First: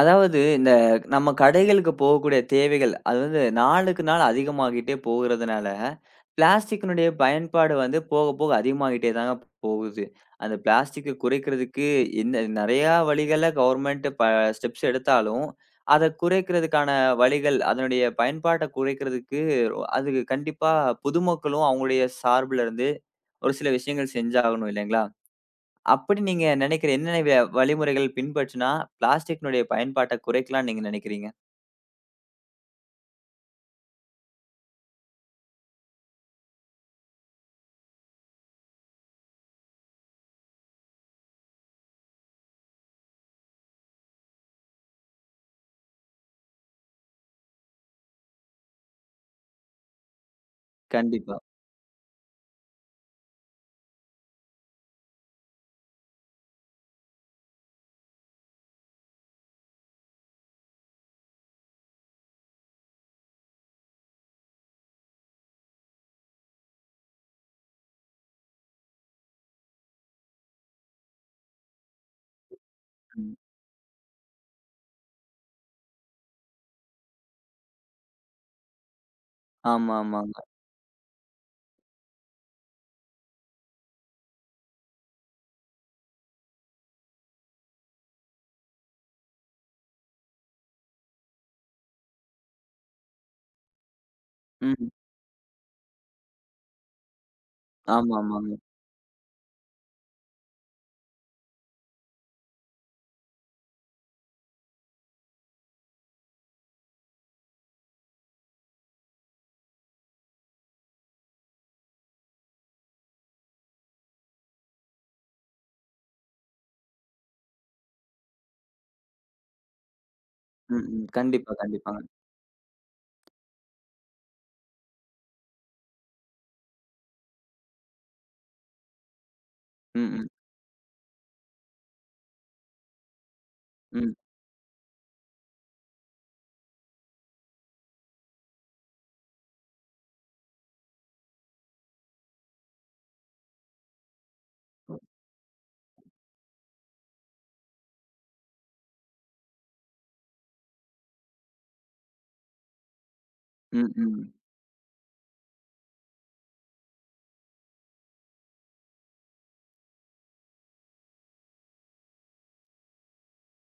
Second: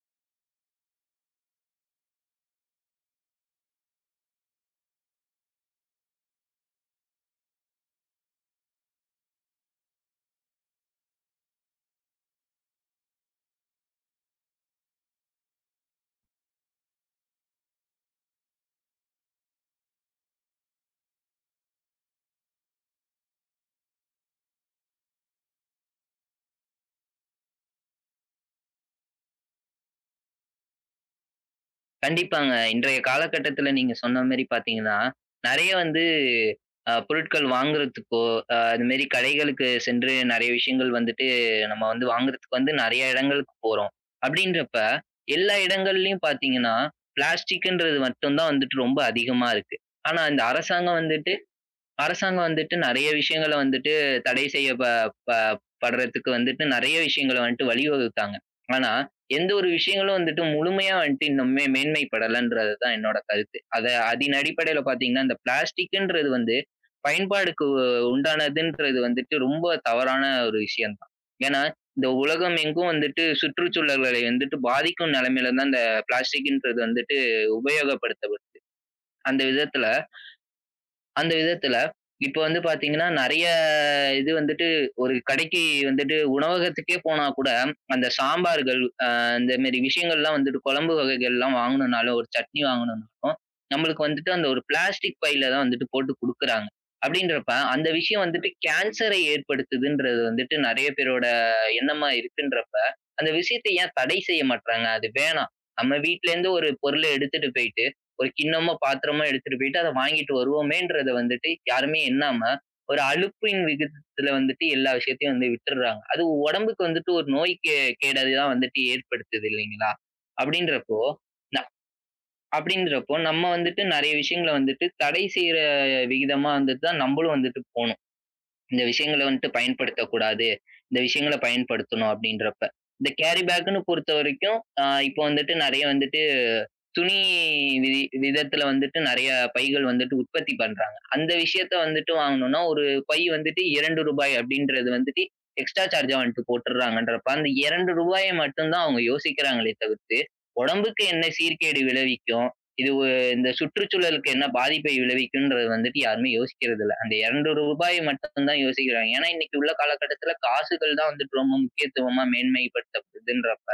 அதாவது, இந்த நம்ம கடைகளுக்கு போகக்கூடிய தேவைகள், அது வந்து நாளுக்கு நாள் அதிகமாகிட்டே போகுறதுனால, பிளாஸ்டிக்கினுடைய பயன்பாடு வந்து போக போக அதிகமாகிட்டே தாங்க போகுது. அந்த பிளாஸ்டிக்க குறைக்கிறதுக்கு இந்த நெறையா வழிகள கவர்மெண்ட் ஸ்டெப்ஸ் எடுத்தாலும், அத குறைக்கிறதுக்கான வழிகள், அதனுடைய பயன்பாட்ட குறைக்கிறதுக்கு அது கண்டிப்பா பொதுமக்களும் அவங்களுடைய சார்புல இருந்து ஒரு சில விஷயங்கள் செஞ்சாகணும் இல்லைங்களா? அப்படி நீங்க நினைக்கிற என்னென்ன வழிமுறைகள் பின்பற்றினா, பிளாஸ்டிக்கினுடைய பயன்பாட்ட குறைக்கலாம்னு நீங்க நினைக்கிறீங்க? கண்டிப்பாங்க. இன்றைய காலகட்டத்தில நீங்க சொன்ன மாரி பார்த்தீங்கன்னா, நெறைய வந்து பொருட்கள் வாங்குறதுக்கோ, அது மாரி கடைகளுக்கு சென்று நெறைய விஷயங்கள் வந்துட்டு நம்ம வந்து வாங்குறதுக்கு வந்து நெறைய இடங்களுக்கு போறோம். அப்படின்றப்ப எல்லா இடங்கள்லயும் பார்த்தீங்கன்னா, பிளாஸ்டிக்ன்றது மட்டும் தான் வந்துட்டு ரொம்ப அதிகமா இருக்கு. ஆனா இந்த அரசாங்கம் வந்துட்டு கண்டிப்பா. நெறைய விஷயங்கள வந்துட்டு தடை செய்ய ப ப படுறதுக்கு வந்துட்டு நெறைய விஷயங்கள வந்துட்டு வழிவகுத்தாங்க. ஆனா, எந்த ஒரு விஷயங்களும் வந்துட்டு முழுமையா வந்துட்டு இன்னுமே மேன்மைப்படலன்றது தான் என்னோட கருத்து. அதன் அடிப்படையில பார்த்தீங்கன்னா, இந்த பிளாஸ்டிக்ன்றது வந்து பயன்பாடுக்கு உண்டானதுன்றது வந்துட்டு ரொம்ப தவறான ஒரு விஷயம் தான். ஏன்னா, இந்த உலகம் எங்கும் வந்துட்டு ம். சுற்றுச்சூழல்களை வந்துட்டு பாதிக்கும் நெலைமையில தான் இந்த பிளாஸ்டிக்ன்றது வந்துட்டு உபயோகப்படுத்தப்படுது. அந்த விதத்தில ஆமா, ஆமாங்க. அந்த விதத்துல, இப்ப வந்து பாத்தீங்கன்னா, நெறைய இது வந்துட்டு ஒரு கடைக்கு வந்துட்டு உணவகத்துக்கே போனா கூட, அந்த சாம்பார்கள், இந்த மாரி விஷயங்கள்லாம் வந்துட்டு குழம்பு வகைகள்லாம் வாங்கணும்னாலும், ஒரு சட்னி வாங்கணும்னாலும், நம்மளுக்கு வந்துட்டு அந்த ஒரு ம். பிளாஸ்டிக் பையில தான் வந்துட்டு போட்டு குடுக்குறாங்க. அப்படின்றப்ப, அந்த ஆமா, விஷயம் வந்துட்டு ஆமாங்க. கேன்சரை ஏற்படுத்துதுன்றது வந்துட்டு நெறைய பேரோட எண்ணமா இருக்குன்றப்ப, அந்த விஷயத்த ஏன் தடை செய்ய மாட்றாங்க? அது வேணாம். நம்ம வீட்ல இருந்து ஒரு பொருள எடுத்துட்டு போயிட்டு ஒரு கிண்ணமோ, பாத்திரமோ எடுத்துட்டு போயிட்டு அத வாங்கிட்டு வருவோமேன்றத வந்துட்டு யாருமே எண்ணாம, ஒரு அலுப்பின் விகிதத்துல வந்துட்டு எல்லா விஷயத்தையும் வந்து விட்டுர்றாங்க. அது உடம்புக்கு வந்துட்டு ஒரு நோய் கேடது தான் வந்துட்டு ஏற்படுத்துது இல்லைங்களா? ம், அப்படின்றப்போ ம். கண்டிப்பா, ந கண்டிப்பாங்க. அப்படின்றப்போ நம்ம வந்துட்டு நெறைய விஷயங்கள வந்துட்டு தடை செய்ற விகிதமா வந்துட்டு தான் நம்மளும் வந்துட்டு போணும். இந்த விஷயங்கள வந்துட்டு ம், ம். பயன்படுத்தக்கூடாது. இந்த விஷயங்கள பயன்படுத்தணும் அப்படின்றப்ப. இந்த கேரி பேக்குன்னு ம். பொறுத்தவரைக்கும், இப்போ வந்துட்டு நெறைய வந்துட்டு துணி வி விதத்துல வந்துட்டு நெறைய பைகள் வந்துட்டு உற்பத்தி பண்றாங்க. அந்த விஷயத்த வந்துட்டு வாங்கணும்னா, ஒரு பை வந்துட்டு ரூ. 2 அப்படின்றது வந்துட்டு எக்ஸ்ட்ரா சார்ஜா வந்துட்டு போட்டுர்றாங்கன்றப்ப, அந்த ரூ. 2 மட்டும் தான் அவங்க யோசிக்கிறாங்களே தவிர்த்து, உடம்புக்கு என்ன சீர்கேடு விளைவிக்கும்? இது ஒ இந்த ம், சுற்றுச்சூழலுக்கு ம். என்ன பாதிப்பை விளைவிக்கும்ன்றது வந்துட்டு யாருமே யோசிக்கிறது இல்ல. அந்த ரூ. 2 மட்டும் தான் யோசிக்கிறாங்க. ஏன்னா, இன்னைக்கு உள்ள காலகட்டத்துல காசுகள் தான் வந்துட்டு ரொம்ப முக்கியத்துவமா மேன்மைப்படுத்தப்படுதுன்றப்ப,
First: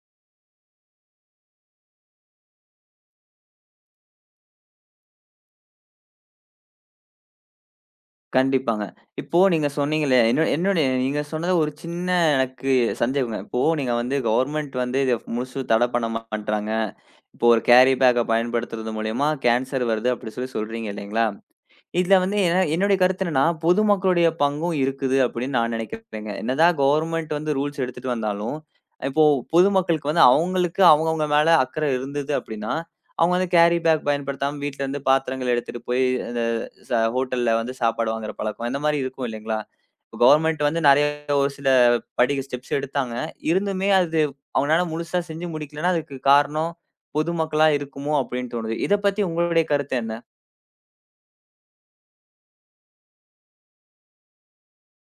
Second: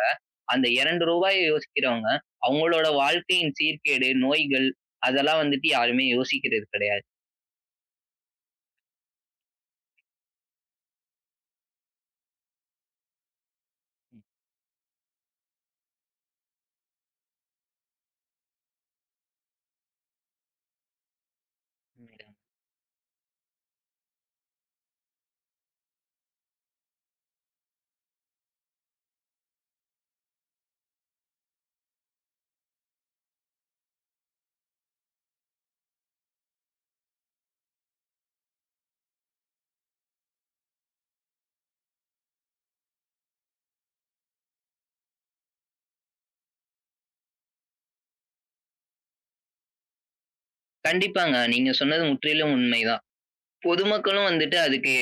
அந்த ரூ. 2 யோசிக்கிறவங்க அவங்களோட வாழ்க்கையின் சீர்கேடு, நோய்கள் அதெல்லாம் வந்துட்டு யாருமே யோசிக்கிறது கிடையாது. கண்டிப்பாங்க. இப்போ நீங்க சொன்னீங்களே, என்ன என்னுடைய நீங்க சொன்னது ஒரு சின்ன எனக்கு சந்தேகங்க. இப்போ நீங்க வந்து ம். கவர்மெண்ட் வந்து இத முழுசு தடை பண்ண மாட்றாங்க. இப்போ ஒரு கேரி பேக்க பயன்படுத்துறது மூலியமா கேன்சர் வருது அப்படி சொல்லி சொல்றீங்க இல்லைங்களா? இதுல உண்மைதான். வந்து என்ன என்னுடைய கருத்து என்னன்னா, பொதுமக்களுடைய பங்கும் இருக்குது அப்படின்னு நான் நினைக்கிறேங்க. என்னதான் கவர்ன்மென்ட் வந்து ரூல்ஸ் எடுத்துட்டு வந்தாலும், இப்போ பொதுமக்களுக்கு வந்து அவங்களுக்கு அவங்கவங்க மேல அக்கறை இருந்தது அப்படின்னா, அவங்க வந்து கேரி பேக் பயன்படுத்தாம வீட்ல இருந்து பாத்திரங்கள் எடுத்துட்டு போய் அந்த ஹோட்டல்ல வந்து சாப்பாடு வாங்குற பழக்கம் இந்த மாரி இருக்கும் இல்லைங்களா? கவர்ன்மென்ட் வந்து நெறைய ஒரு சில ஸ்டெப்ஸ் எடுத்தாங்க. இருந்துமே அது அவங்களால முழுசா செஞ்சு முடிக்கலன்னா, அதுக்கு காரணம் பொதுமக்களா இருக்குமோ அப்படின்னு தோணுது. இத பத்தி உங்களுடைய கருத்து என்ன? கண்டிப்பாங்க. நீங்க சொன்னது முற்றிலும் உண்மைதான். பொதுமக்களும் வந்துட்டு அதுக்கு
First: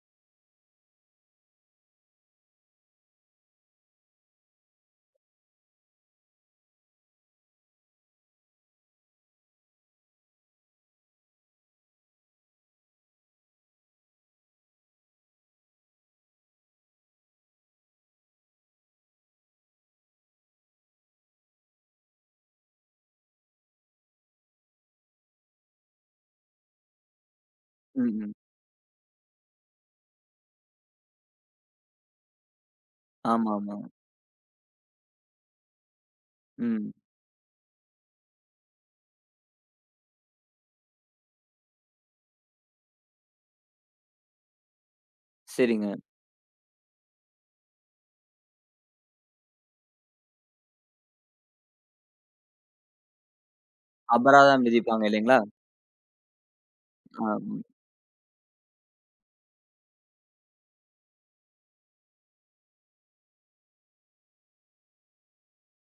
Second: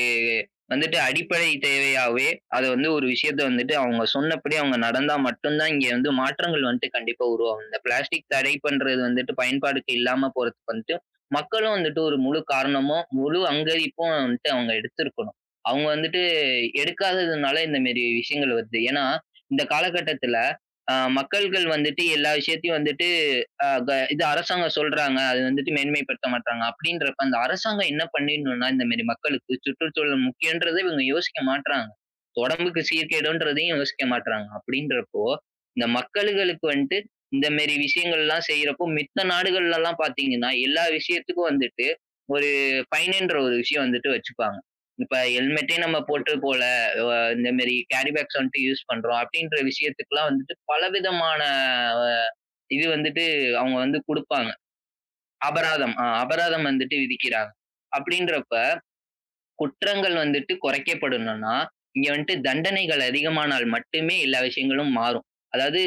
வந்துட்டு அடிப்படை தேவையாவே, அத வந்து ஒரு விஷயத்த வந்துட்டு அவங்க சொன்னபடி அவங்க நடந்தா மட்டும் தான் இங்க வந்து மாற்றங்கள் வந்துட்டு கண்டிப்பா உருவாகும். இந்த பிளாஸ்டிக் தடை பண்றது வந்துட்டு பயன்பாடுக்கு இல்லாம போறதுக்கு வந்துட்டு, மக்களும் வந்துட்டு ஒரு முழு காரணமும், முழு அங்கீகரிப்பும் வந்துட்டு அவங்க எடுத்திருக்கணும். அவங்க வந்துட்டு எடுக்காததுனால இந்த மாரி விஷயங்கள் வருது. ஏன்னா, இந்த காலகட்டத்தில மக்கள்கள் வந்துட்டு எல்லா விஷயத்தையும் வந்துட்டு அ க இது அரசாங்கம் சொல்றாங்க. அது வந்துட்டு மேன்மைப்படுத்த மாட்றாங்க. அப்படின்றப்ப அந்த அரசாங்கம் என்ன ம், ம். பண்ணிடணும்னா, இந்த மாரி மக்களுக்கு சுற்றுச்சூழல் முக்கியன்றத இவங்க யோசிக்க மாட்றாங்க. உடம்புக்கு சீர்கேடுன்றதையும் ஆமாமா. யோசிக்க மாட்றாங்க. அப்படின்றப்போ, இந்த மக்கள்களுக்கு ம். வந்துட்டு இந்த மாரி விஷயங்கள்லாம் செய்யறப்போ, மித்த நாடுகள்லலாம் பார்த்தீங்கன்னா, எல்லா விஷயத்துக்கும் வந்துட்டு ஒரு ஃபைனுன்ற ஒரு விஷயம் வந்துட்டு வச்சுப்பாங்க. இப்ப ஹெல்மெட்டே சரிங்க. நம்ம போட்டு கண்டிப்பா. போல, இந்த மாரி கேரி பேக்ஸ் வந்துட்டு யூஸ் பண்றோம் அப்படின்ற விஷயத்துக்குலாம் வந்துட்டு பலவிதமான அ இது வந்து அவங்க வந்து குடுப்பாங்க. அபராதம் விதிப்பாங்க இல்லைங்களா? அபராதம். அபராதம் வந்துட்டு ஆ. விதிக்கிறாங்க. அப்படின்றப்ப, குற்றங்கள் வந்துட்டு குறைக்கப்படணும்னா, இங்க வந்துட்டு தண்டனைகள் அதிகமானால் மட்டுமே எல்லா விஷயங்களும் மாறும். அதாவது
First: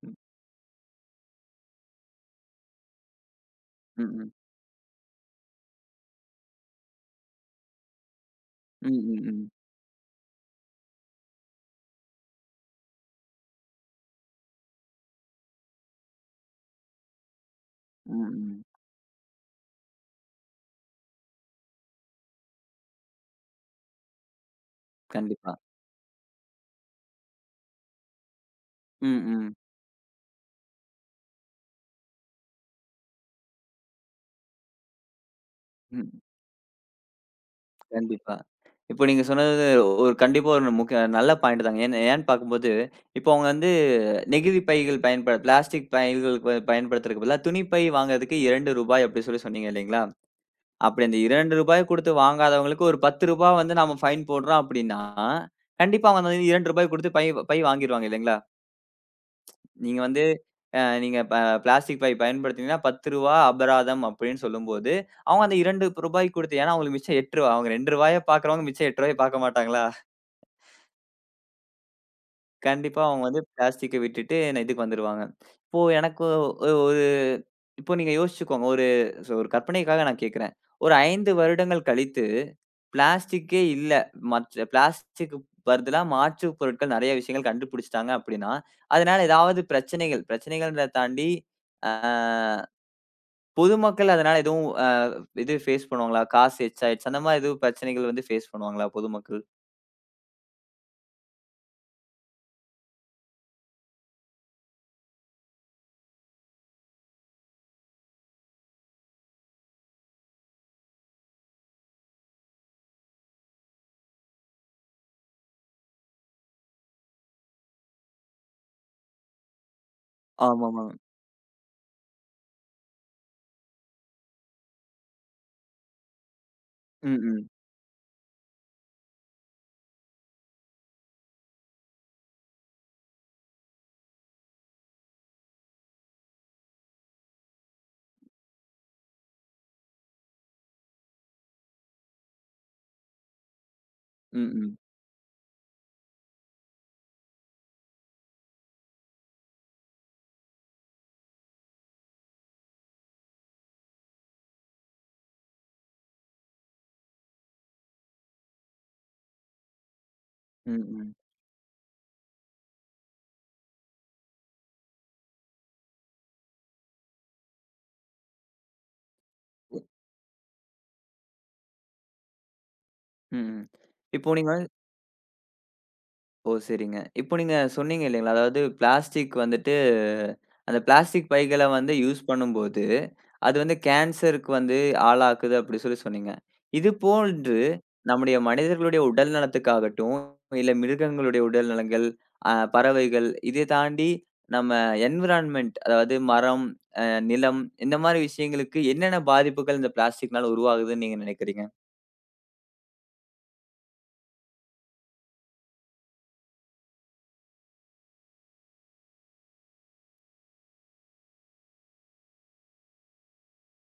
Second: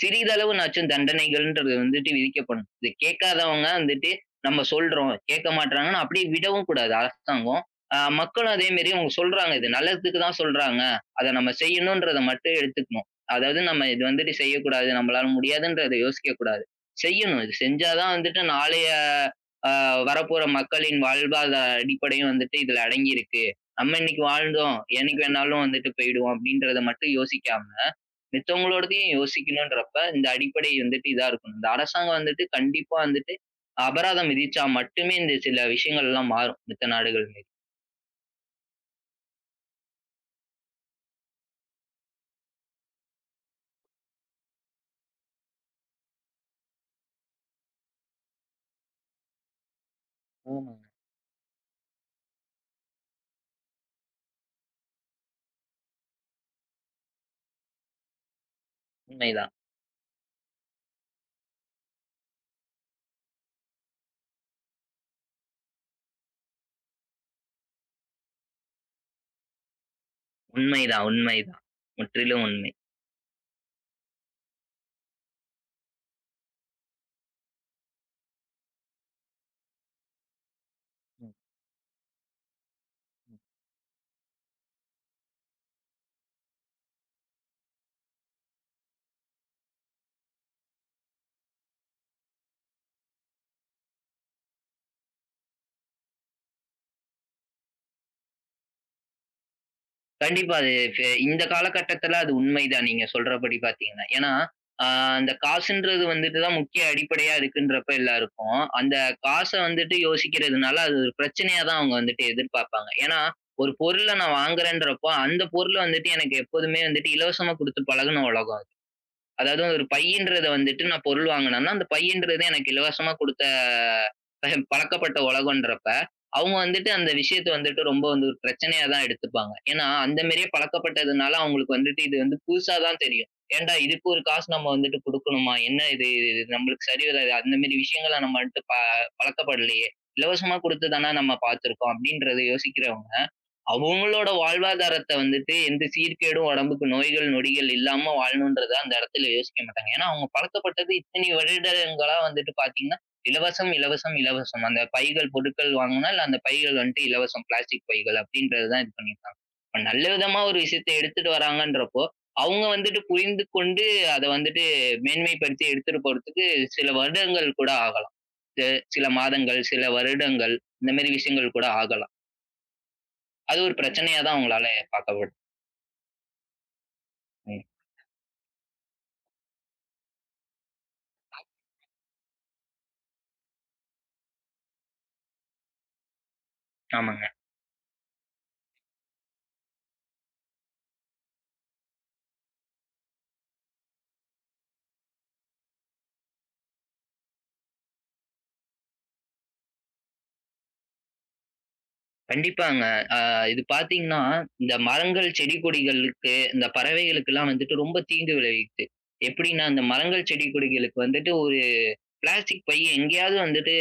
ம். சிறிதளவுனாச்சும் தண்டனைகள்ன்றது வந்துட்டு விதிக்கப்படும். இத கேட்காதவங்க ம். வந்துட்டு ம். நம்ம சொல்றோம், கேட்க மாட்றாங்கன்னா அப்படியே விடவும் கூடாது அரசாங்கம். மக்களும் அதே மாரி ம். அவங்க ம். சொல்றாங்க, இது நல்லதுக்கு தான் சொல்றாங்க. அத நம்ம செய்யணுன்றத மட்டும் எடுத்துக்கணும். அதாவது நம்ம இது வந்துட்டு செய்யக்கூடாது, நம்மளால முடியாதுன்றத யோசிக்கக்கூடாது. செய்யணும். இது செஞ்சா தான் ம். வந்துட்டு ம். நாளைய ஆ வரப்போற மக்களின் வாழ்வாதார அடிப்படையும் வந்துட்டு இதுல அடங்கியிருக்கு. நம்ம இன்னைக்கு வாழ்ந்தோம், என்னைக்கு கண்டிப்பா. வேணாலும் வந்துட்டு போயிடுவோம் அப்படின்றத மட்டும் யோசிக்காம, மித்தவங்களோடதையும் ம். ம். யோசிக்கணுன்றப்ப இந்த அடிப்படை வந்துட்டு இதா இருக்கணும். இந்த அரசாங்கம் வந்துட்டு கண்டிப்பா வந்துட்டு அபராதம் விதிச்சா மட்டுமே இந்த சில ம். விஷயங்கள்லாம் மாறும் மித்த நாடுகள் மேல். கண்டிப்பா. இப்ப நீங்க சொன்னது ஒரு கண்டிப்பா ஒரு முக்கிய நல்ல பாயிண்ட் தாங்க. ஏன் ஏன்னு பார்க்கும்போது, இப்போ அவங்க வந்து நெகிழி பைகள் பயன்பட பிளாஸ்டிக் பைகள் பயன்படுத்துறதுக்கு பதிலா துணிப்பை வாங்குறதுக்கு ரூ. 2 அப்படி சொல்லி சொன்னீங்க இல்லைங்களா? ஆமாங்க. அப்படி அந்த ரூ. 2 குடுத்து வாங்காதவங்களுக்கு ஒரு ரூ. 10 வந்து நாம ஃபைன் போடுறோம் அப்படின்னா, கண்டிப்பா அவங்க வந்து ரூ. 2 குடுத்து பை பை வாங்கிருவாங்க இல்லைங்களா? உண்மைதான், நீங்க வந்து நீங்க பிளாஸ்டிக் பை பயன்படுத்தினீங்கன்னா ரூ. 10 அபராதம் அப்படின்னு சொல்லும்போது, அவங்க அந்த ரூ. 2 கொடுத்து ஏன்னா அவங்களுக்கு மிச்சம் ரூ. 8 அவங்க ரூ. 2 பார்க்குறவங்க மிச்சம் ரூ. 8 பார்க்க மாட்டாங்களா? உண்மைதான், உண்மைதான். முற்றிலும் உண்மை. கண்டிப்பா அவங்க வந்து பிளாஸ்டிக்க விட்டுட்டு இதுக்கு வந்துருவாங்க. இப்போ எனக்கு ஒரு இப்போ நீங்க யோசிச்சுக்கோங்க. ஒரு கற்பனைக்காக நான் கேட்கிறேன். ஒரு 5 வருடங்கள் கழித்து பிளாஸ்டிக்கே இல்ல. மற்ற பிளாஸ்டிக்கு பதிலா மாற்று பொருட்கள் நெறைய விஷயங்கள் கண்டுபிடிச்சுட்டாங்க அப்படின்னா, அதனால ஏதாவது பிரச்சனைகள்ன்றத தாண்டி அ பொதுமக்கள் அதனால எதுவும் இது ஃபேஸ் பண்ணுவாங்களா? காசு எக்ஸ்ட்ரா ஆயிடுச்சு. அந்த மாரி எதுவும் பிரச்சனைகள் வந்து ஃபேஸ் பண்ணுவாங்களா பொதுமக்கள்? கண்டிப்பா. அது இந்த காலகட்டத்தில அது உண்மைதான் நீங்க சொல்றபடி பார்த்தீங்கன்னா. ஏன்னா, அ அந்த காசுன்றது வந்துட்டு தான் முக்கிய அடிப்படையா இருக்குன்றப்ப எல்லாருக்கும், அந்த காச வந்துட்டு யோசிக்கிறதுனால அது ஒரு பிரச்சனையா தான் அவங்க வந்துட்டு எதிர்பார்ப்பாங்க. ஏன்னா, ஒரு பொருள நான் வாங்குறேன்றப்போ, அந்த பொருள் வந்துட்டு எனக்கு எப்போதுமே வந்துட்டு இலவசமா குடுத்து பழகுன உலகம் அது. அதாவது ஒரு பையின்றத வந்துட்டு ஆமாமாங்க. நான் பொருள் வாங்குனேன்னா, அந்த பையின்றது எனக்கு இலவசமா குடுத்த பழக்கப்பட்ட உலகம்ன்றப்ப, அவங்க வந்துட்டு அந்த ம், விஷயத்த ம். வந்துட்டு ரொம்ப வந்து ஒரு பிரச்சனையா தான் எடுத்துப்பாங்க. ஏன்னா, அந்த மாரியே பழக்கப்பட்டதுனால அவங்களுக்கு வந்துட்டு இது வந்து புதுசா தான் தெரியும். ஏன்டா இதுக்கு ஒரு காசு நம்ம வந்துட்டு குடுக்கணுமா? என்ன இது இது இது நம்மளுக்கு சரி வராது. அந்த மாரி விஷயங்கள நம்ம வந்துட்டு பழக்கப்படலையே. இலவசமா குடுத்து தான நம்ம பார்த்துருக்கோம். அப்படின்றத யோசிக்கிறவங்க அவங்களோட ம். ம். வாழ்வாதாரத்த வந்துட்டு எந்த சீர்கேடும், உடம்புக்கு நோய்கள், நொடிகள் இல்லாம வாழணுன்றத அந்த இடத்துல யோசிக்க மாட்டாங்க. ஏன்னா, அவங்க பழக்கப்பட்டது இத்தனை வருடங்களா வந்துட்டு பார்த்தீங்கன்னா, இலவசம், இலவசம், இலவசம். அந்த பைகள், பொருட்கள் வாங்குனால் அந்த பைகள் வந்துட்டு இலவசம். பிளாஸ்டிக் பைகள் அப்படின்றது தான் இது பண்ணியிருக்காங்க. இப்ப நல்ல விதமா ஒரு ம், விஷயத்த ம். எடுத்துட்டு வராங்கன்றப்போ, அவங்க வந்துட்டு புரிந்து கொண்டு அத வந்துட்டு மேன்மைப்படுத்தி எடுத்துட்டு போறதுக்கு சில வருடங்கள் கூட ஆகலாம். து சில மாதங்கள், சில வருடங்கள் இந்த மாரி விஷயங்கள் கூட ஆகலாம். ம், அது ம். ஒரு பிரச்சனையா இப்போ தான் நீங்க. உங்களால பார்க்கப்படும். ஓ! சரிங்க. இப்போ நீங்க ம். சொன்னீங்க இல்லைங்களா? அதாவது பிளாஸ்டிக் வந்துட்டு அந்த பிளாஸ்டிக் பைகள வந்து யூஸ் பண்ணும்போது, அது வந்து கேன்சருக்கு வந்து ஆளாக்குது அப்படி சொல்லி சொன்னீங்க. இது ஆமாங்க. போன்று நம்முடைய மனிதர்களுடைய உடல் நலத்துக்காகட்டும், இல்ல மிருகங்களுடைய உடல் நலங்கள், பறவைகள் இதை தாண்டி நம்ம என்விரான்மென்ட் அதாவது மரம், அ நிலம் இந்த மாரி விஷயங்களுக்கு என்னென்ன பாதிப்புகள் இந்த பிளாஸ்டிக்னால உருவாகுதுன்னு நீங்க நினைக்கிறீங்க? கண்டிப்பாங்க. அ இது பார்த்தீங்கன்னா, இந்த மரங்கள், செடி கொடிகளுக்கு, இந்த பறவைகளுக்கெல்லாம் வந்துட்டு ரொம்ப தீங்கு விளைவிக்குது. எப்படின்னா, இந்த மரங்கள், செடி கொடிகளுக்கு வந்துட்டு ஒரு பிளாஸ்டிக் பை எங்கேயாவது வந்துட்டு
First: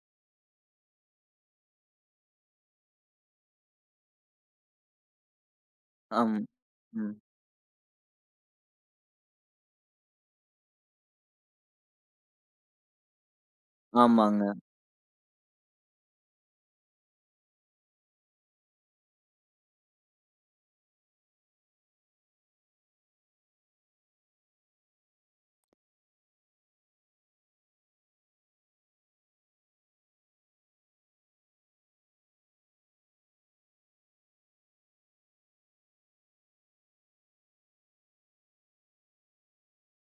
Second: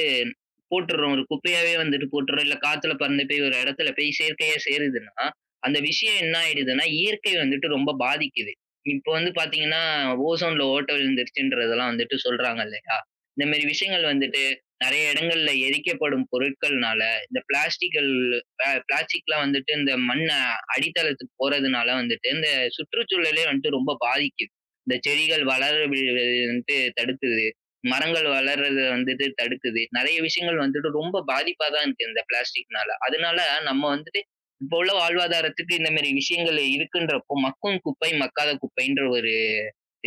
போட்டுர்றோம். ஒரு குப்பையாவே வந்துட்டு போட்டுர்றோம். இல்ல காத்துல பறந்து போய் ஒரு இடத்துல போய் செயற்கையா சேருதுன்னா, அந்த விஷயம் என்ன ஆம். ஆயிடுதுன்னா, ம். இயற்கை வந்துட்டு ரொம்ப பாதிக்குது. இப்போ வந்து பார்த்தீங்கன்னா, ஓசோன்ல ஓட்டை விழுந்துருச்சுன்றதெல்லாம் வந்துட்டு சொல்றாங்க இல்லையா? இந்த மாரி விஷயங்கள் வந்துட்டு ஆமாங்க. நெறைய இடங்கள்ல எரிக்கப்படும் பொருட்கள்னால, இந்த பிளாஸ்டிக்கள் பிளாஸ்டிக்லாம் வந்துட்டு இந்த மண் அடித்தளத்துக்கு போறதுனால வந்துட்டு, இந்த சுற்றுச்சூழலே வந்துட்டு ரொம்ப பாதிக்குது. இந்த செடிகள் வளர விடுறது வந்துட்டு தடுக்குது. மரங்கள் வளர்றத வந்துட்டு தடுக்குது. நெறைய விஷயங்கள் வந்துட்டு ரொம்ப பாதிப்பா தான் இருக்கு இந்த பிளாஸ்டிக்னால. அதனால நம்ம வந்துட்டு இப்போ உள்ள வாழ்வாதாரத்துக்கு இந்த மாரி விஷயங்கள் இருக்குன்றப்போ, மக்கும் குப்பை, மக்காத குப்பைன்ற ஒரு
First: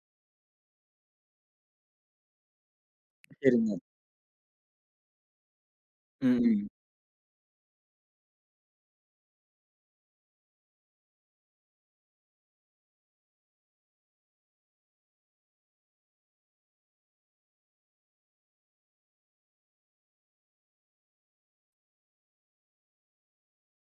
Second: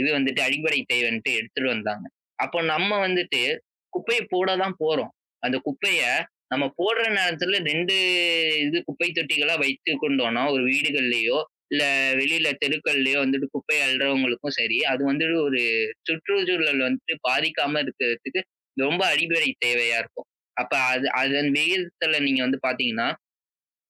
இது வந்துட்டு அடிப்படை தேவைன்ட்டு எடுத்துட்டு வந்தாங்க. அப்போ நம்ம வந்துட்டு சரிங்க. குப்பைய போட தான் போறோம். அந்த குப்பைய ம். நம்ம ம். போடுற நேரத்துல 2 இது குப்பை தொட்டிகளா வைத்துக் கொண்டோம்னா, ஒரு வீடுகள்லயோ, இல்ல வெளியில தெருக்கள்லயோ வந்துட்டு குப்பை அள்றவங்களுக்கும் சரி, அது வந்துட்டு ஒரு சுற்றுச்சூழல் வந்துட்டு பாதிக்காம இருக்கிறதுக்கு ரொம்ப அடிப்படை தேவையா இருக்கும். அப்ப அது அதன் விகிதத்துல நீங்க வந்து பார்த்தீங்கன்னா,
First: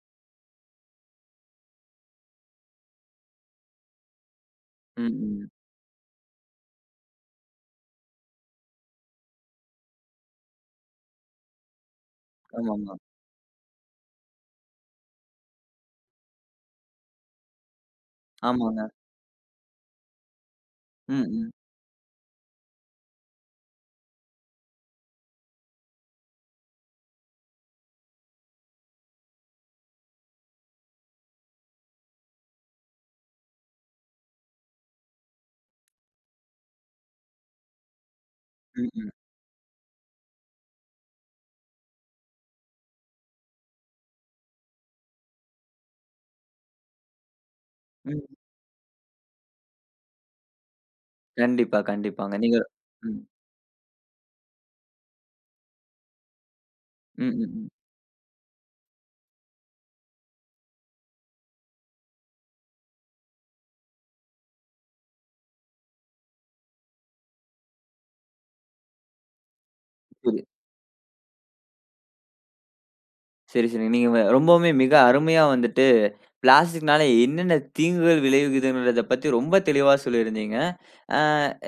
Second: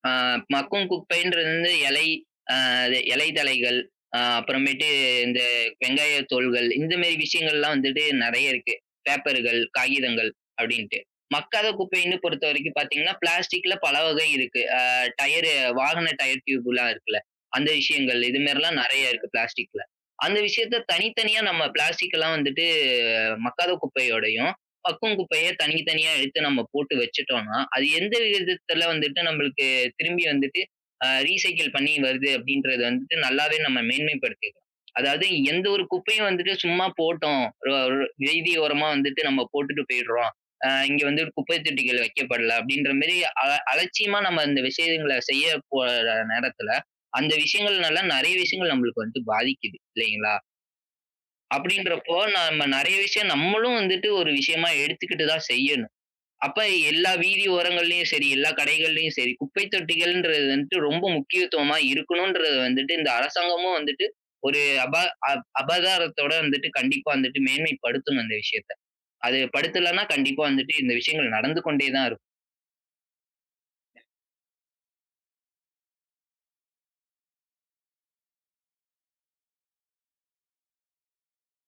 ஆ மக்கும் குப்பைன்றது வந்து இலை, அ அது இலை தழைகள், அப்புறமேட்டு ம், இந்த ம். வெங்காய தோல்கள், இந்த மாரி விஷயங்கள்லாம் வந்துட்டு நெறைய இருக்கு. பேப்பர்கள், காகிதங்கள் அப்டின்ட்டு. மக்காத குப்பைன்னு பொறுத்தவரைக்கும் ஆமாமா. பார்த்தீங்கன்னா, பிளாஸ்டிக்ல பல வகை இருக்கு. அ டயரு வாகன டயர் டியூப்லாம் இருக்குல்ல, அந்த விஷயங்கள் இது மாரிலாம் ஆமாங்க. நெறைய இருக்கு பிளாஸ்டிக்ல. அந்த விஷயத்த ம். தனித்தனியா ம். நம்ம பிளாஸ்டிக்லாம் வந்துட்டு மக்காத குப்பையோடையும், பக்குவம் குப்பைய தனித்தனியா எடுத்து நம்ம போட்டு வச்சுட்டோம்னா, அது எந்த விதத்துல வந்துட்டு நம்மளுக்கு திரும்பி வந்துட்டு ரீசைக்கிள் பண்ணி வருது அப்படின்றது வந்துட்டு நல்லாவே நம்ம மேன்மைப்படுத்திக்கலாம். அதாவது எந்த ஒரு குப்பையும் வந்துட்டு சும்மா போட்டோம். ஒரு ஒரு வீதி ஓரமா ம், ம். வந்துட்டு நம்ம போட்டுட்டு போயிடுறோம். இங்க வந்து குப்பை தொட்டிகள் வைக்கப்படல அப்படின்ற மாரி அ அலட்சியமா நம்ம அந்த விஷயங்கள செய்ய போற நேரத்துல, அந்த விஷயங்கள்னால ம். நெறைய விஷயங்கள் நம்மளுக்கு வந்து பாதிக்குது இல்லைங்களா? கண்டிப்பா, அப்படின்றப்போ கண்டிப்பாங்க. நீங்க. நம்ம நெறைய ம். விஷயம் நம்மளும் வந்துட்டு ஒரு விஷயமா எடுத்துக்கிட்டு தான் செய்யணும். அப்ப எல்லா ம், ம், வீதி ம். ஓரங்கள்லயும் சரி, எல்லா கடைகள்லயும் சரி, குப்பை தொட்டிகள்ன்றது வந்துட்டு ரொம்ப முக்கியத்துவமா இருக்கணும்ன்றது வந்துட்டு இந்த அரசாங்கமும் வந்துட்டு ஒரு அபா அ அபராதத்தோட வந்துட்டு கண்டிப்பா வந்துட்டு மேன்மைப்படுத்தணும் இந்த விஷயத்த. அது படுத்தலன்னா புரி கண்டிப்பா வந்துட்டு இந்த விஷயங்கள் நடந்து கொண்டே தான் இருக்கும். சரி, சரி. நீங்க ரொம்பவுமே மிக அருமையா வந்துட்டு பிளாஸ்டிக்னால என்னென்ன தீங்குகள் விளைவுகிறதுங்கிறத பத்தி ரொம்ப தெளிவா சொல்லியிருந்தீங்க. அ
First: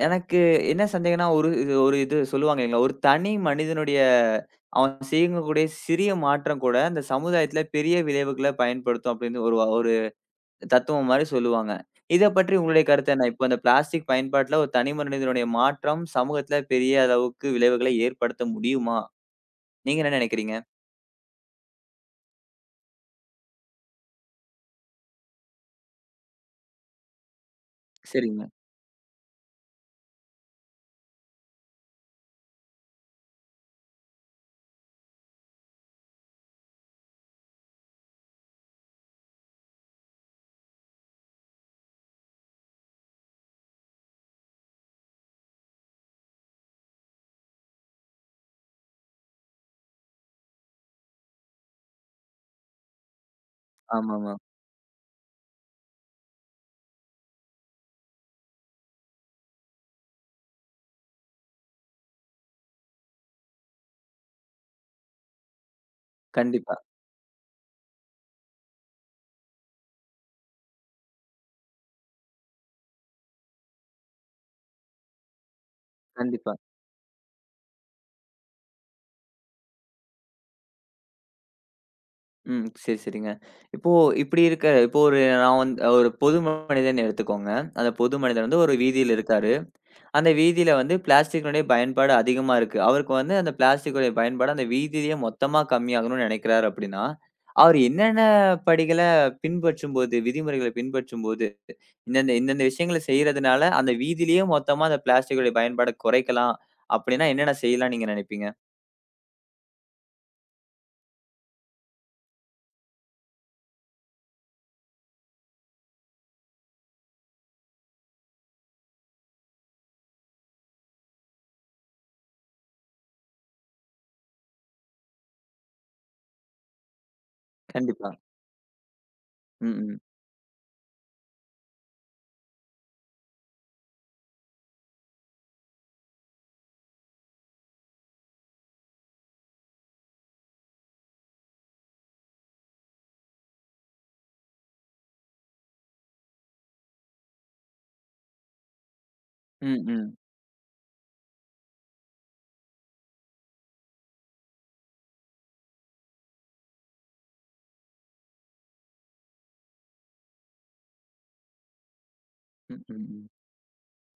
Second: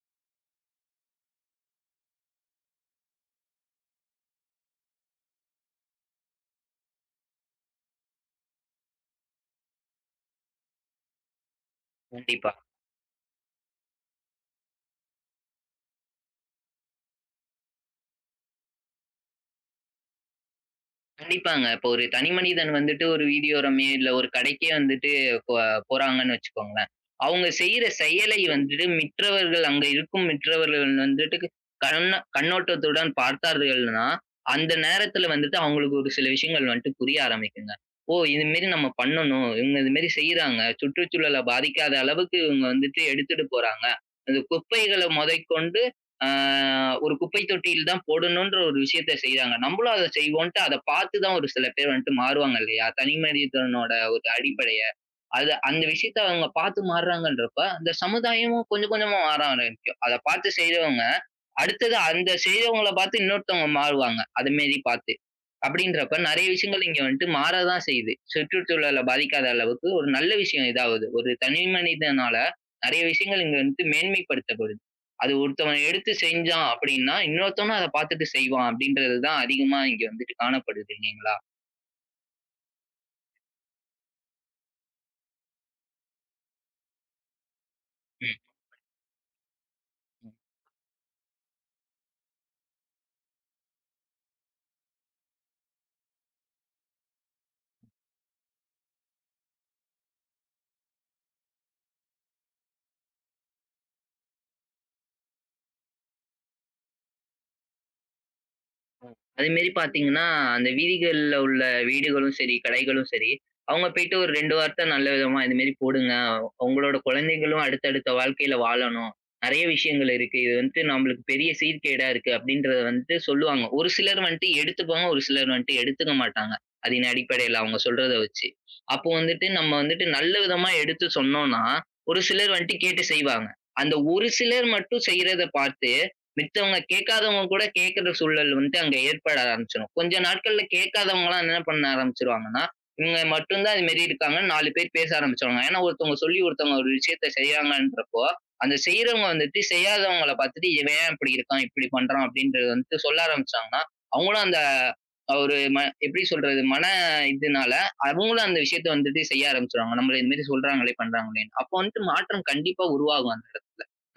எனக்கு என்ன சந்தேகம்னா, ஒரு இது சொல்லுவாங்க இல்லைங்களா, ஒரு தனி மனிதனுடைய அவன் செய்யக்கூடிய சிறிய மாற்றம் கூட அந்த சமுதாயத்தில பெரிய விளைவுகள பயன்படுத்தும் அப்படின்னு ஒரு தத்துவம் மாரி சொல்லுவாங்க. இத கண்டிப்பா. பற்றி உங்களுடைய கருத்து என்ன? இப்ப இந்த பிளாஸ்டிக் பயன்பாட்டுல ஒரு தனி மனிதனுடைய மாற்றம் சமூகத்துல பெரிய அளவுக்கு விளைவுகளை ஏற்படுத்த முடியுமா? நீங்க என்ன நெனைக்கிறீங்க? கண்டிப்பாங்க. இப்போ ஒரு தனி மனிதன் வந்துட்டு ஒரு வீடியோரமே இல்ல ஒரு கடைக்கே வந்துட்டு போ போறாங்கன்னு வச்சுக்கோங்களேன். அவங்க செய்ற செயலை சரிங்க. வந்துட்டு அங்க இருக்கும் மற்றவர்கள் வந்துட்டு கண்ணோட்டத்துடன் பார்த்தார்கள்னா, அந்த நேரத்துல வந்துட்டு அவங்களுக்கு ஒரு சில விஷயங்கள் வந்துட்டு புரிய ஆரம்பிக்குங்க. ஓ! இது மாரி நம்ம பண்ணணும். இவங்க இது மாரி செய்றாங்க. சுற்றுச்சூழல பாதிக்காத அளவுக்கு இவங்க வந்துட்டு எடுத்துட்டு போறாங்க. அந்த குப்பைகள முதற்கொண்டு ஆ ஒரு குப்பை தொட்டியில் தான் போடணுன்ற ஒரு விஷயத்த செய்றாங்க. நம்மளும் அத செய்வோன்ட்டு அத பார்த்து தான் ஒரு சில பேர் வந்துட்டு மாறுவாங்க இல்லையா? தனி மனிதனோட ஒரு ஆமாமா. அடிப்படைய. அது அந்த விஷயத்த அவங்க பார்த்து மாறுறாங்கன்றப்ப, அந்த சமுதாயமும் கொஞ்சம் கொஞ்சமா மாற ஆரம்பிக்கும். அத பார்த்து செய்றவங்க அடுத்தது அந்த செய்றவங்கள பார்த்து இன்னொருத்தவங்க மாறுவாங்க. அது மாரி பார்த்து. அப்படின்றப்ப நெறைய கண்டிப்பா, விஷயங்கள் இங்க வந்துட்டு மாறதான் செய்யுது. சுற்றுச்சூழல பாதிக்காத அளவுக்கு ஒரு நல்ல விஷயம் இதாவுது. ஒரு தனி மனிதனால நெறைய விஷயங்கள் இங்க வந்துட்டு மேன்மைப்படுத்தப்படுது. அது ஒருத்தவன் எடுத்து கண்டிப்பா. செஞ்சான் அப்படின்னா, இன்னொருத்தவனும் அத பார்த்துட்டு செய்வான் அப்படின்றது தான் அதிகமா இங்க வந்துட்டு காணப்படுது இல்லைங்களா? ம். சரி, சரிங்க. இப்போ இப்டி இருக்க இப்போ ஒரு நான் வந்து ஒரு பொது மனிதன் எடுத்துக்கோங்க. அந்த பொது ம். மனிதன் வந்து ஒரு வீதியில இருக்காரு. அந்த வீதியில வந்து பிளாஸ்டிக்கினுடைய பயன்பாடு அதிகமா இருக்கு. அவருக்கு வந்து அந்த பிளாஸ்டிக்குடைய பயன்பாடு அந்த வீதியிலேயே மொத்தமா கம்மியாகணும்னு நினைக்கிறாரு அப்படின்னா, அவரு என்னென்ன படிகள பின்பற்றும்போது, விதிமுறைகள பின்பற்றும்போது, இந்தந்த இந்தந்த விஷயங்கள செய்றதுனால, அந்த வீதியிலேயே மொத்தமா அந்த பிளாஸ்டிக்குடைய பயன்பாட குறைக்கலாம் அப்படின்னா, என்னென்ன செய்யலாம்னு நீங்க நினைப்பீங்க? ம். அதேமாரி பார்த்தீங்கன்னா, அந்த வீதிகள்ல உள்ள வீடுகளும் சரி, கடைகளும் சரி, அவங்க போயிட்டு ஒரு 2 வார்த்த நல்ல விதமா "இது மாரி போடுங்க. உங்களோட குழந்தைகளும் அடுத்தடுத்த வாழ்க்கையில வாழணும். நெறைய விஷயங்கள் இருக்கு. இது வந்துட்டு நம்மளுக்கு பெரிய சீர்கேடா இருக்கு." அப்படின்றத வந்துட்டு சொல்லுவாங்க. ஒரு சிலர் வந்துட்டு எடுத்துப்பாங்க. ஒரு சிலர் வந்துட்டு எடுத்துக்க மாட்டாங்க. அதன் அடிப்படையில அவங்க கண்டிப்பா. சொல்றத வச்சு. அப்போ வந்துட்டு ம், நம்ம ம். வந்துட்டு நல்ல விதமா எடுத்து சொன்னோம்னா, ஒரு சிலர் வந்துட்டு கேட்டு செய்வாங்க. அந்த ஒரு சிலர் மட்டும் செய்றத பார்த்து மித்தவங்க கேட்காதவங்க கூட கேட்கிற சூழல் வந்து அங்க ஏற்பட ஆரம்பிச்சுரும். கொஞ்ச நாட்கள்ல கேட்காதவங்கலாம் என்ன பண்ண ஆரம்பிச்சுருவாங்கன்னா, இவங்க மட்டும் தான் இது மாரி இருக்காங்கன்னு 4 பேர் பேச ஆரம்பிச்சுருவாங்க. ஏன்னா ஒருத்தவங்க சொல்லி ஒருத்தவங்க ஒரு விஷயத்த செய்றாங்கன்றப்போ, அந்த செய்றவங்க வந்துட்டு ம். ம். செய்யாதவங்கள பார்த்துட்டு, "இவன் ஏன் இப்படி இருக்கான்? இப்படி பண்றான்?" அப்படின்றது வந்துட்டு சொல்ல ஆரம்பிச்சாங்கன்னா, அவங்களும் அந்த ஒரு எப்படி சொல்றது? இதுனால அவங்களும் அந்த விஷயத்த வந்துட்டு செய்ய ஆரம்பிச்சுருவாங்க. நம்மள இது மாரி சொல்றாங்களே, பண்றாங்களேன்னு. அப்போ வந்துட்டு மாற்றம் ம், கண்டிப்பா ம், ம். உருவாகும்.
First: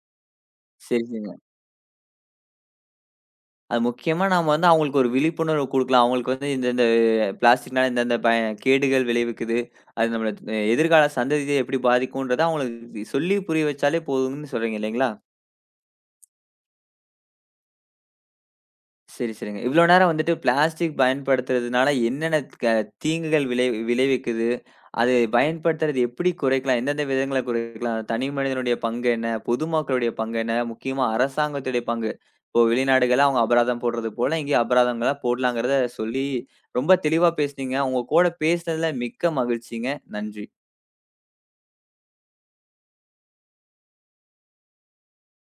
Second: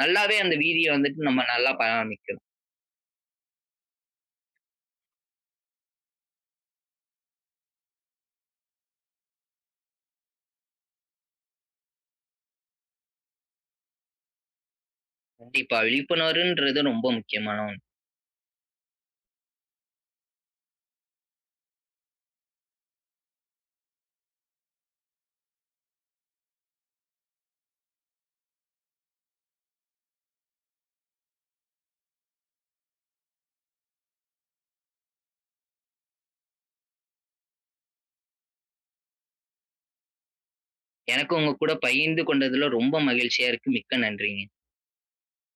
நல்லாவே அந்த வீதிய சரி, சரி. வந்துட்டு நம்ம நல்லா பராமரிக்கலாம். அது முக்கியமா நாம வந்து அவங்களுக்கு ஒரு விழிப்புணர்வு குடுக்கலாம். அவங்களுக்கு வந்து இந்த இந்த பிளாஸ்டிக்னால இந்த இந்த கேடுகள் விளைவிக்குது. அது நம்மள எதிர்கால சந்ததிய எப்படி பாதிக்கும்ன்றத அவங்களுக்கு சொல்லி புரிய வச்சாலே போதும்னு சொல்றீங்க இல்லைங்களா? கண்டிப்பா. விழிப்புணர்வுன்றது ரொம்ப முக்கியமான ஒண்ணு. சரி, சரிங்க. இவ்ளோ நேரம் வந்துட்டு பிளாஸ்டிக் பயன்படுத்துறதுனால என்னென்ன தீங்குகள் விளைவிக்குது? அது பயன்படுத்துறத எப்படி குறைக்கலாம்? எந்தெந்த விதங்கள குறைக்கலாம்? தனி மனிதனுடைய பங்கு என்ன? பொதுமக்களுடைய பங்கு என்ன? முக்கியமா அரசாங்கத்துடைய பங்கு. இப்போ வெளிநாடுகள்ல அவங்க அபராதம் போடுறது போல, இங்கேயும் அபராதங்கள போடலாங்கிறத சொல்லி ரொம்ப தெளிவா பேசுனீங்க. உங்க கூட பேசுனதுல மிக்க மகிழ்ச்சிங்க. நன்றி. எனக்கும் உங்க கூட பகிர்ந்து கொண்டதுல ரொம்ப மகிழ்ச்சியா இருக்கு. மிக்க நன்றிங்க.